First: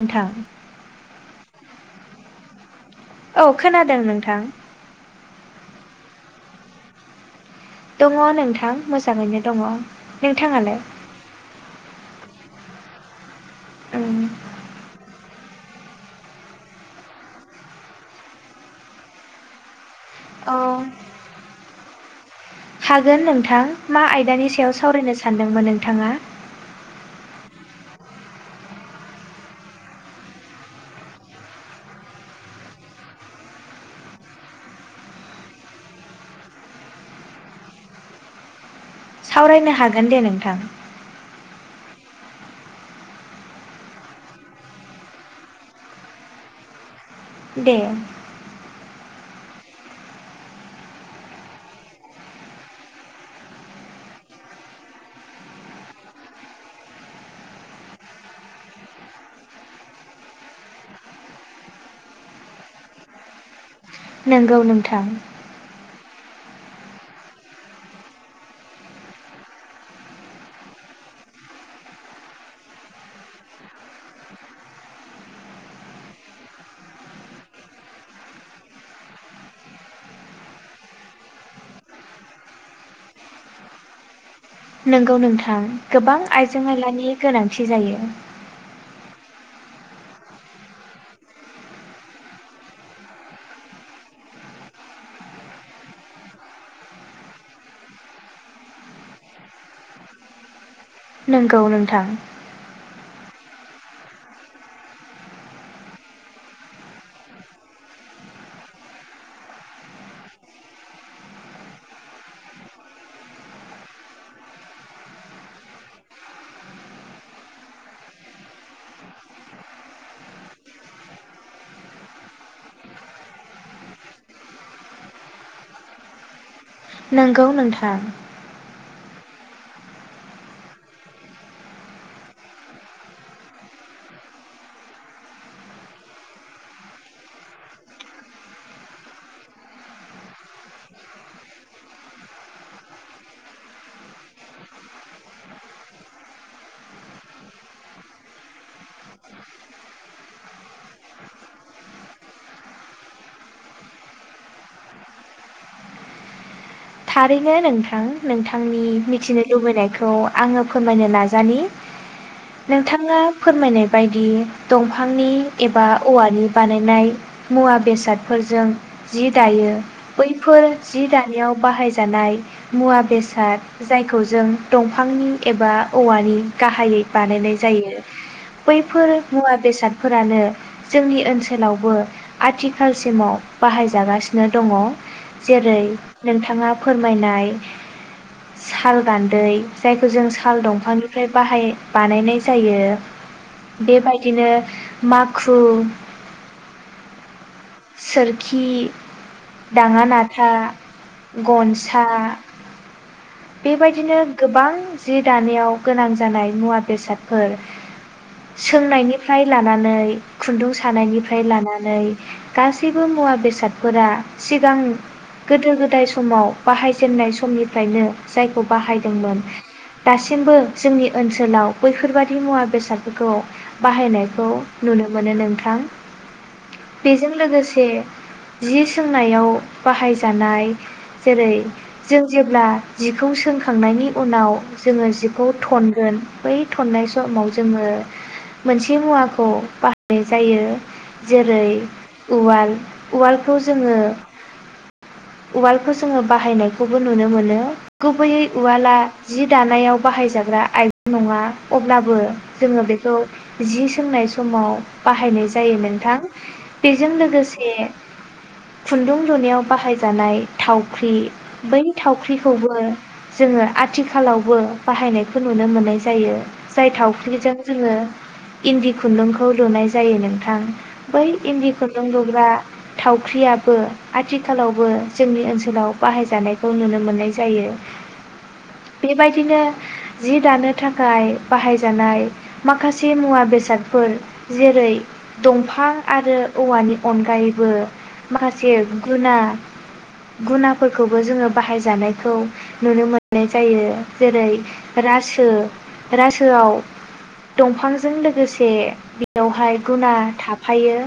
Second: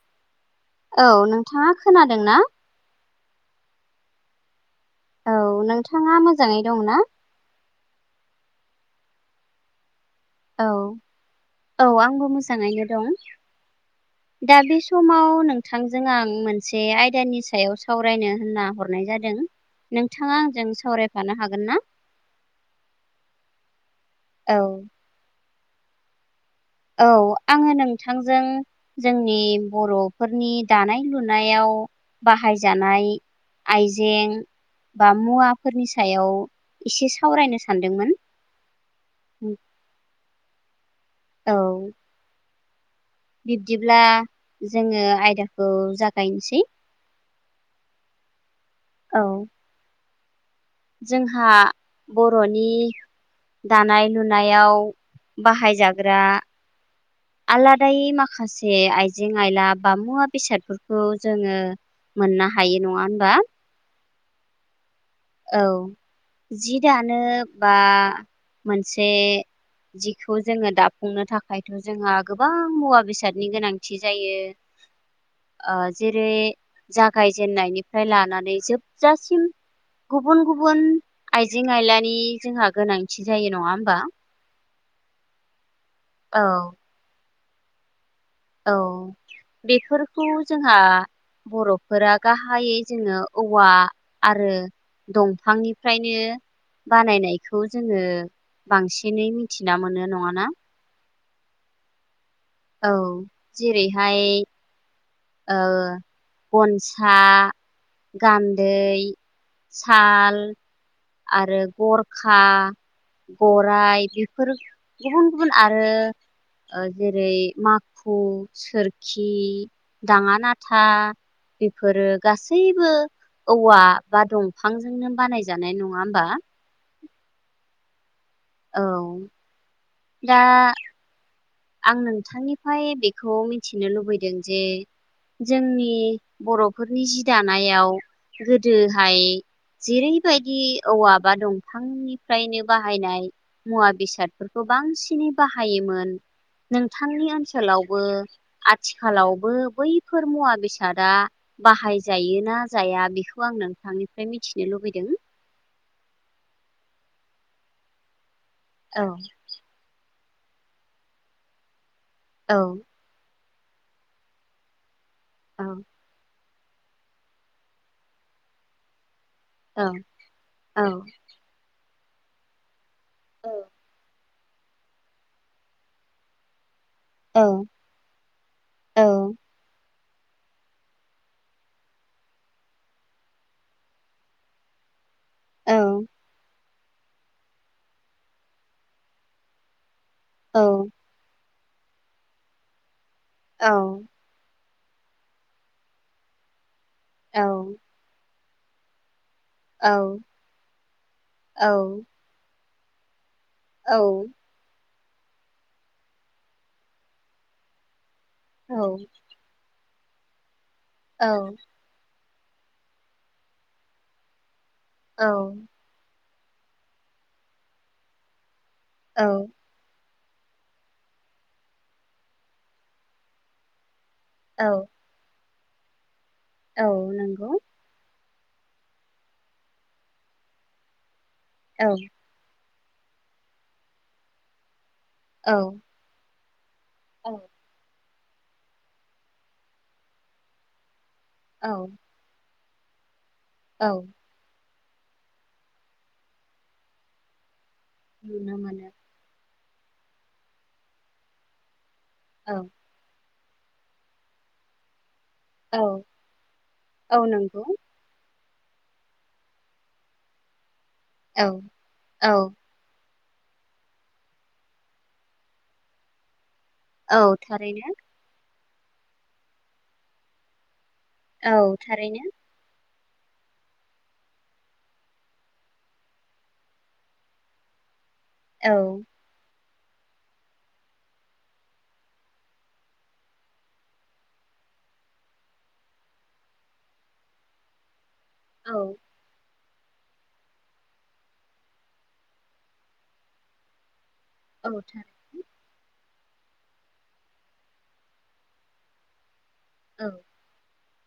नोंथां। औ नोंथाङा खोनादों ना? औ खोनादों नोंथां। औ नोंथाङा मोजाङै दङ ना? दङ नोंथां मोजाङैनो दङ। औ नोंथाङालाय औ आंबो मोस मोजाङैनो दं। उम दा बे समाव नोंथांजों आं मोनसे आयदानि सायाव सावरायनो होनना हरनाय जादों नोंथाङा अ आंजों सावरायफानो हागोनना? हागोन नोंथां। मा आयदानि सायाव सावरायनो सानो? दोंमोन नोंथाङा। औ आङो नोंथांजों जोंनि बर'फोरनि दानाय लुनायाव बाहायजानाय आइजें बा मुवाफोरनि सायाव एसे सावरायनो सानदोंमोन । सावरायनो हागोन दे नोंथां। औ। बिब्दिब्ला जोङो आयदाखौ जागायनोसै । दे। औ। जोंहा बर'नि दानाय लुनायाव बाहायजाग्रा आलादायै माखासे आइजें आयला बा मुवा बेसादफोरखौ जोङो मोननो हायो नङा होनबा? नंगौ नोंथां। औ जि दानो बा मोनसे जिखौ जोङो दाफुंनो थाखायथ' जोंहा गोबां मुवा बेसादनि गोनांथि जायो ओ जेरै जागायजेननायनिफ्राय लानानै जोबजासिम गुबुन गुबुन आइजें आइलानि जोंहा गोनांथि जायो नङा होमबा? नंगौ नोंथां। गोबां औ आइजो आयलानि गोनांथि जायो। औ बेफोरखौ जोंहा बर'फोरा गाहायै जोङो औवा आरो दंफांनिफ्रायनो बानायनायखौ जोङो बांसिनै मिथिना मोनो नङाना? नंगौ नोंथां । औ जेरैहाय ओ गनसा गान्दै साल आरो गरखा गराय बेफोर गुबुन गुबुन आरो ओ जेरै माखु सोरखि दाङा नाथा बेफोरो गासैबो औवा बा दंफांजोंनो बानायजा नाय नङा होमबा? नंगौ नोंथां । औ । दा आं नोंथांनिफ्राय बेखौ मिथिनो लुबैदों जे जोंनि बर'फोरनि जि दानायाव गोदोहाय जेरैबायदि औवा बा दंफांनिफ्रायनो बाहायनाय मुवा बेसादफोरखौ बांसिनै बाहायोमोन । नोंथांनि ओनसोलावबो आथिखालावबो थारैनो नोंथां । नोंथांनि औ मिथिनो लुबैनायखौ आङो फोरमायनो नाजानि औ नोंथाङा फोरमायनाय बायदि दंफ फांनि औ एबा औवानि बानायनाय मुवा बेसादफोरजों जि दायो औ बैफोर जि दानायाव बाहाय जानाय मुवा बेसाद जायखौ जों दंफांनि एबा औवानि गाहायै औ बानायनाय जायो औ बैफोर मुवा बेसाद फोरानो जोंनि ओनसोलावबो आथिखालसिमाव बाहायजागासिनो दङ । जेरै नोंथाङा फोरमायनाय साल गान्दै जायखौ जों साल औ दंफांनिफ्राय बाहाय बानायनाय जायो । औ बेबायदिनो माखु औ । खि दाङा नाथा औ गनसा बेबायदिनो औ गोबां जि दानायाव गोनां जानाय मुवा बेसादफोर औ सोंनायनिफ्राय लान नानै खुन्दुं सो औ थानायनिफ्राय लानानै गासैबो मुवा बेसादफोरा सिगां औ गोदो गोदाय [unintelligible] समाव बाहायजेननाय समनिफ्रायनो। [unintelligible] [unintelligible] बाहायदोंमोन। औ दासिमबो जोंनि ओनसोलाव बैफोरबादि मुवा बेसादफोरखौ बाहायनाय औ [unintelligible] नुनो मोनो नोंथां औ [unintelligible] बेजों नंगौ लोगोसे जि सोंनायाव बाहायजानाय जेरै औ जों जेब्ला जिखौ सोंखांनायनि उनाव जोङो जिखौ औ थनगोन बै थननाय औ समाव जोङो मोनसे मुवाखौ बाहायनाय जायो। जेरै औ उवाल। उवालखौ जोङो औ उवालखौ जोङो बाहायनायखौबो नुनो मोनो। गुबैयै नुनो मोनो उवाला जि दानायाव बाहाय जाग्रा आइजें नङा अब्लाबो [unintelligible] औ जोङो बेखौ जि सोंनाय समाव बाहायनाय जायो औ नोंथां बेजों औ नंगौ लोगोसे खुन्दुं लुनायाव बाहायजानाय थाव थावख्रि औ बै औ थावख्रिखौबो जोङो आथिखालावबो बाहायनायखौ नुनो मोननाय जायो। जाय औ थावख्रिजों थारैनो जोङो इन्दि खुन्दुंखौ लुनाय जायो नोंथां। बै औ इन्दिखौ थारैनो लुग्रा। थावख्रियाबो आथिखालावबो जोंनि ओनसोलाव बाहायजानायखौ नुनो मोननाय जायो। औ बेबायदिनो जि दानो थाखाय बाहायजानाय माखासे मुवा बेसादफोर जेरै दंफां आरो औवानि अनगायैबो औ माखासे गुना गुनाफोरखौबो जोङो बाहायजानाय खौ नुनो मोननाय जायो। जेरै औ थारै रासो रासोआव दंफांजों लोगोसे बेवहाय औ गुना था थायो।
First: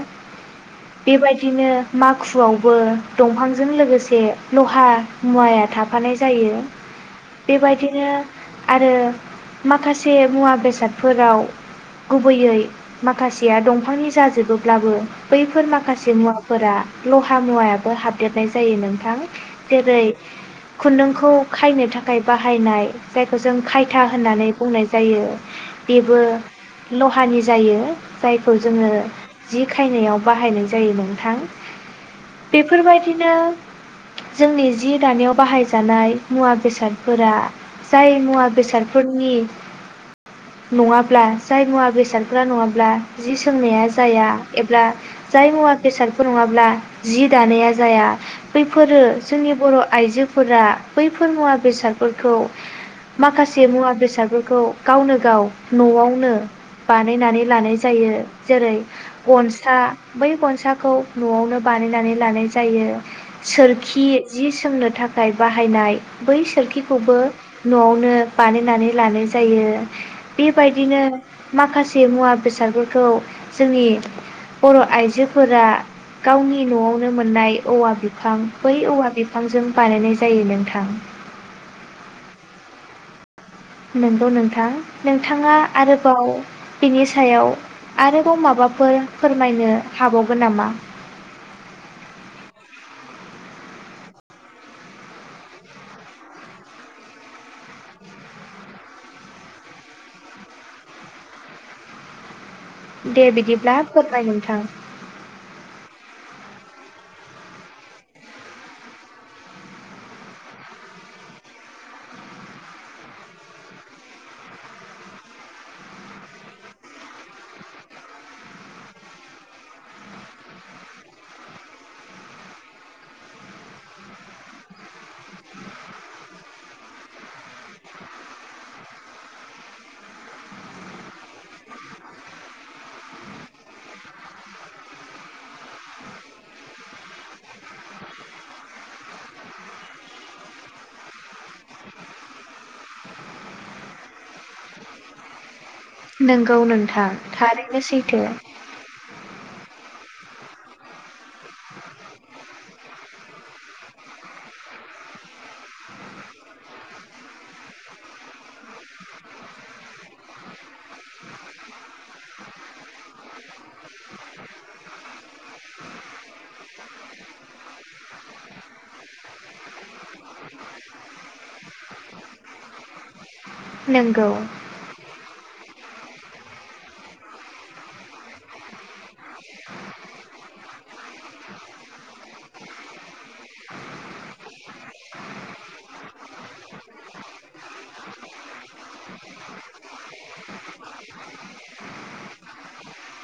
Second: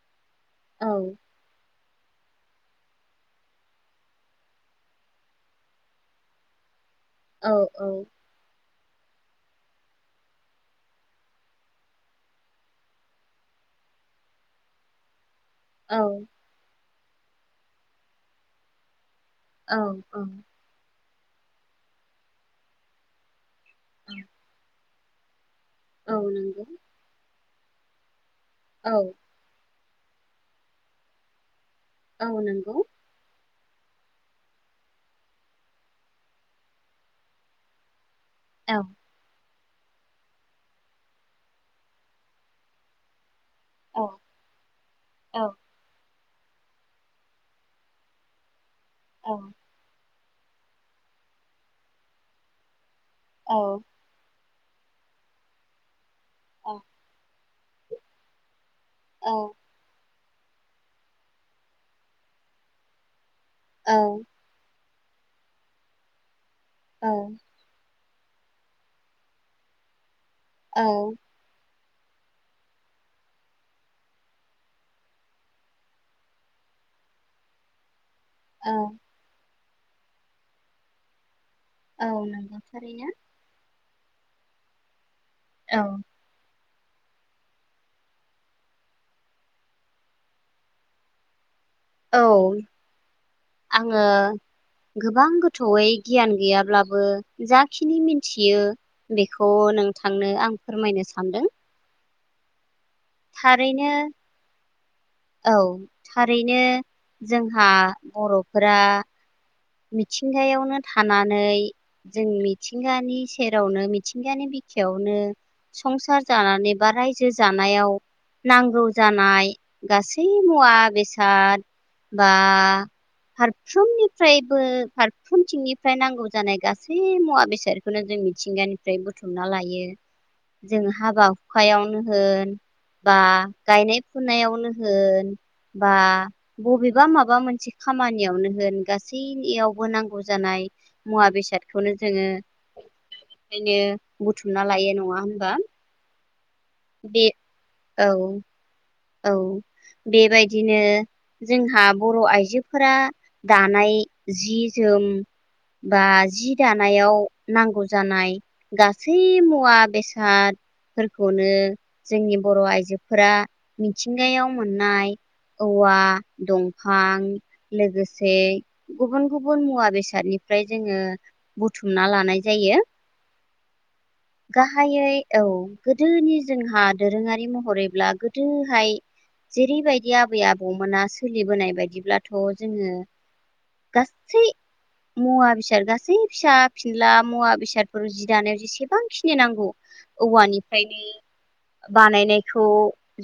औ बेबायदिनो माखुआवबो दंफांजों लोगोसे लहा मुवाया थाब फानाय जायो। औ औ बेबायदिनो आरो माखासे मुवा बेसादफोराव गुबैयै माखासेया दंफांनि जाजोबोब्लाबो बैफोर औ माखासे मुवाफोरा लहा मुवायाबो हाबदेरनाय जायो नोंथां। औ औ। खुनदोंखौ खायनो थाखाय बाहायनाय जायखौ जों खायथा होननानै बुंनाय जायो। बेबो औ नंगौ लहानि जायो। जायखौ औ जोङो जि खायनायाव बाहायनाय जायो नोंथां। औ नंगौ बेफोरबायदिनो जोंनि जि दानायाव बाहाय जानाय मुवा बेसादफोरा जाय मुवा औ बेसादफोरनि नङाब्ला जाय मुवा बेसादफ्रा नङाब्ला जि सोंनाया औ जाया एब्ला औ जाय मुवा बेसाद फोर नङाब्ला जि दानाया जाया। बैफोरो जोंनि बर' आइजो फोरा बैफोर मुवा बेसादफोरखौ औ माखासे मुवा बेसादफोर खौ गावनो गाव न'आव नो बानायनानै लानाय जायो। जेरै गनसा बै गनसाखौ न'आवनो बानायनानै लानाय जायो । औ सोरखि जि जोंनो थाखाय बाहायनाय बै औ सोरखिखौबो न'आवनो बानायनानै लानाय जायो । औ बेबायदिनो माखासे से मुवा बेसादफोरखौ जोंनि बर' आइजोफोरा गावनि न'आवनो मोननाय औवा बि फां बै औवा बिफां बानायनाय जायो नोंथां । औ नंगौ थारैनो । नंगौ नोंथां । नोंथाङा औ आरोबाव बिनि सायाव आरोबाव माबाफोर फोरमायनो हाबावगोन नामा? औ आंङो गोबां गोथौयै गियान गैयाब्लाबो जाखिनि मिनथियो बेखौ नोंथांनो आं फोरमायनो सानदों । दे बिदिब्ला फोरमाय नोंथां । औ थारैनो जोंहा बर'फोरा मिथिंगायावनो थानानै जों मिथिंगानि सेरावनो मिथिंगानि बिखायावनो संसार जानानै बा रायजो जानायाव नांगौ जानाय गासै मुवा बेसाद बा फारफ्रोमनि फ्रायबो फारफ्रुनथिंनिफ्राय नांगौ जानाय गासै मुवा बेसादखौनो जों मिथिंगानिफ्राय बुथुमना लायो जों हाबा हुखायावनो होन बा गायनाय फुनायावनो होन बा बबेबा माबा मोनसे खामानियावनो होन गासै गासैनियावबो नांगौ जानाय मुवा बेसादखौनो जोङो बेनिफ्रायनो बुथुमना लायो नङा होमबा? नों गौ नोंथां थारैनो औ सैथो । औ बे बेबायदिनो जोंहा बर' आइजोफोरा दानाय जि जोम बा जि दानायाव नांगौ जानाय गासै मुवा बेसादफोरखौनो जोंनि बर' आइजोफोरा मिथिंगायाव मोननाय औवा दंफां लोगोसे गुबुन गुबुन मुवा बेसादनिफ्राय जोङो बुथुमना लानाय जायो । नंगौ गाहायै औ गोदोनि जोंहा दोरोङारि महरैब्ला गोदोहाय जेरैबायदि आबै आबौमोना सोलिबोनाय बायदिब्ला थ' जोङो गासै मुवा बेसाद गासै फिसा फिनला मुवा बेसादफोर जि दानायाव जेसेबांखिनि नांगौ औवानिफ्रायनो बानायनायखौ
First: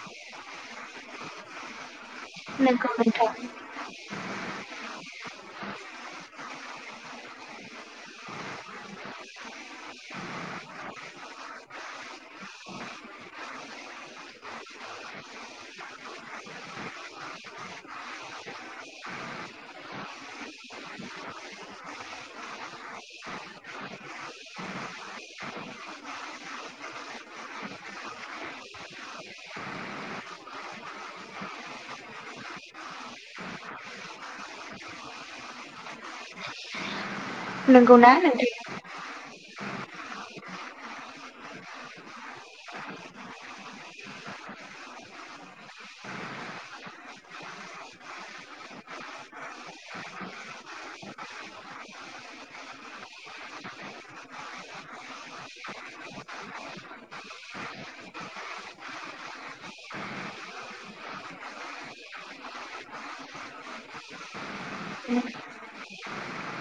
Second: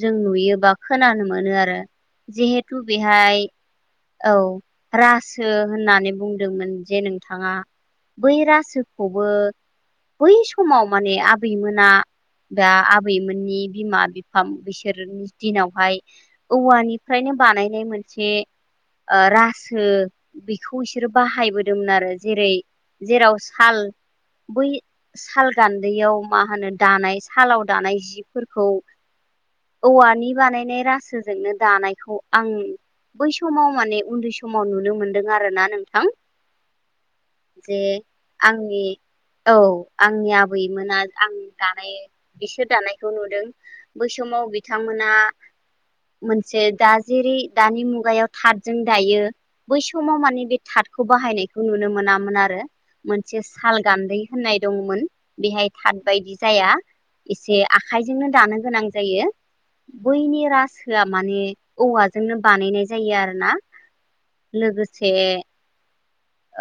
जों नुयोबा खोनानो मोनो आरो । जिहेथु नंगौ नोंथां बेहाय औ राज सो होननानै बुंदोंमोन जे नोंथाङा बै रासोखौबो बै समाव माने आबैमोना दा आबैमोननि बिमा बिफा बैसोरनि दिनावहाय औवानिफ्रायनो बानायनाय मोनसे ओ रासो बेखौ बिसोरो बाहायबोदोंमोन आरो जेरै जेराव साल बै साल गान्दैयाव मा होनो दानाय सालाव दानाय जि फोरखौ औवानि बानायनाय रासोजोंनो दानायखौ आं बै समाव माने उन्दै समाव नुनो मोन दों आरो ना नोंथां जे नंगौना नोंथां आंनि औ आंनि आबैमोना आं दानाय बिसोर दानायखौ नुदों बै समाव बिथांमोना मोनसे दा जेरै दानि मुगायाव थादजों दायो बै सम समाव माने बे थादखौ बाहायनायखौ नुनो मोनामोन आरो मोनसे साल गान्दै होननाय दंमोन बेहाय थाद बायदि जाया एसे आखाइजोंनो दानो गोनां जायो बैनि रासोआ माने औवाजोंनो बानायनाय जायो आरो ना लोगोसे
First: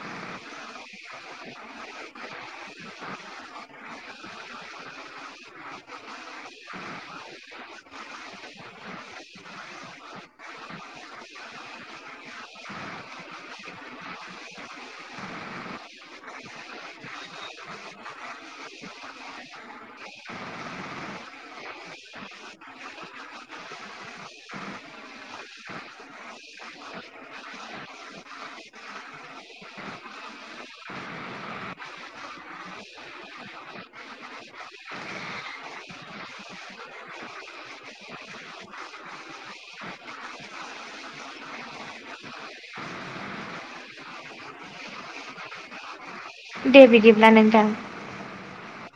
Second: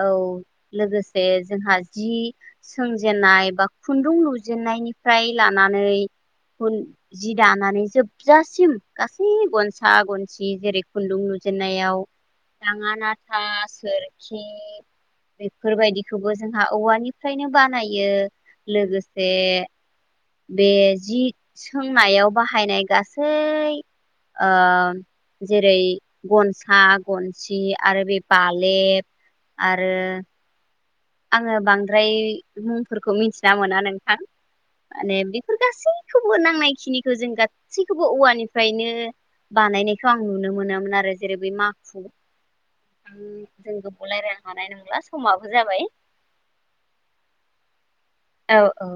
औ लोगोसे जोंहा जि सोंजेन्नाय बा खुन्दुं लुजेनन्नायनिफ्राय लानानै जि दानानै जोबजासिम गासै गनसा गनसि जेरै खुन्दुं लुजेनन्नायाव दाङा नाथा सोर खि बेफोर बायदिखौबो जोंहा औवानिफ्रायनो बानायो लोगोसे बे जि सोंनायाव बाहायनाय गासै ओ जेरै गनसा गनसि आरो बे बालेब आरो आङो बांद्राय मुंफोरखौ मिथिना मोना नोंथां माने बेफोर गासैखौबो नांनायखिनिखौ जों गासैखौबो औवानिफ्रायनो बानायनायखौ आं नुनो मोनामोन आरो जेरै बे माखु जों गोबावलायलायनो हानाय नंला समाबो जाबाय दे बिदिब्ला नोंथां औ औ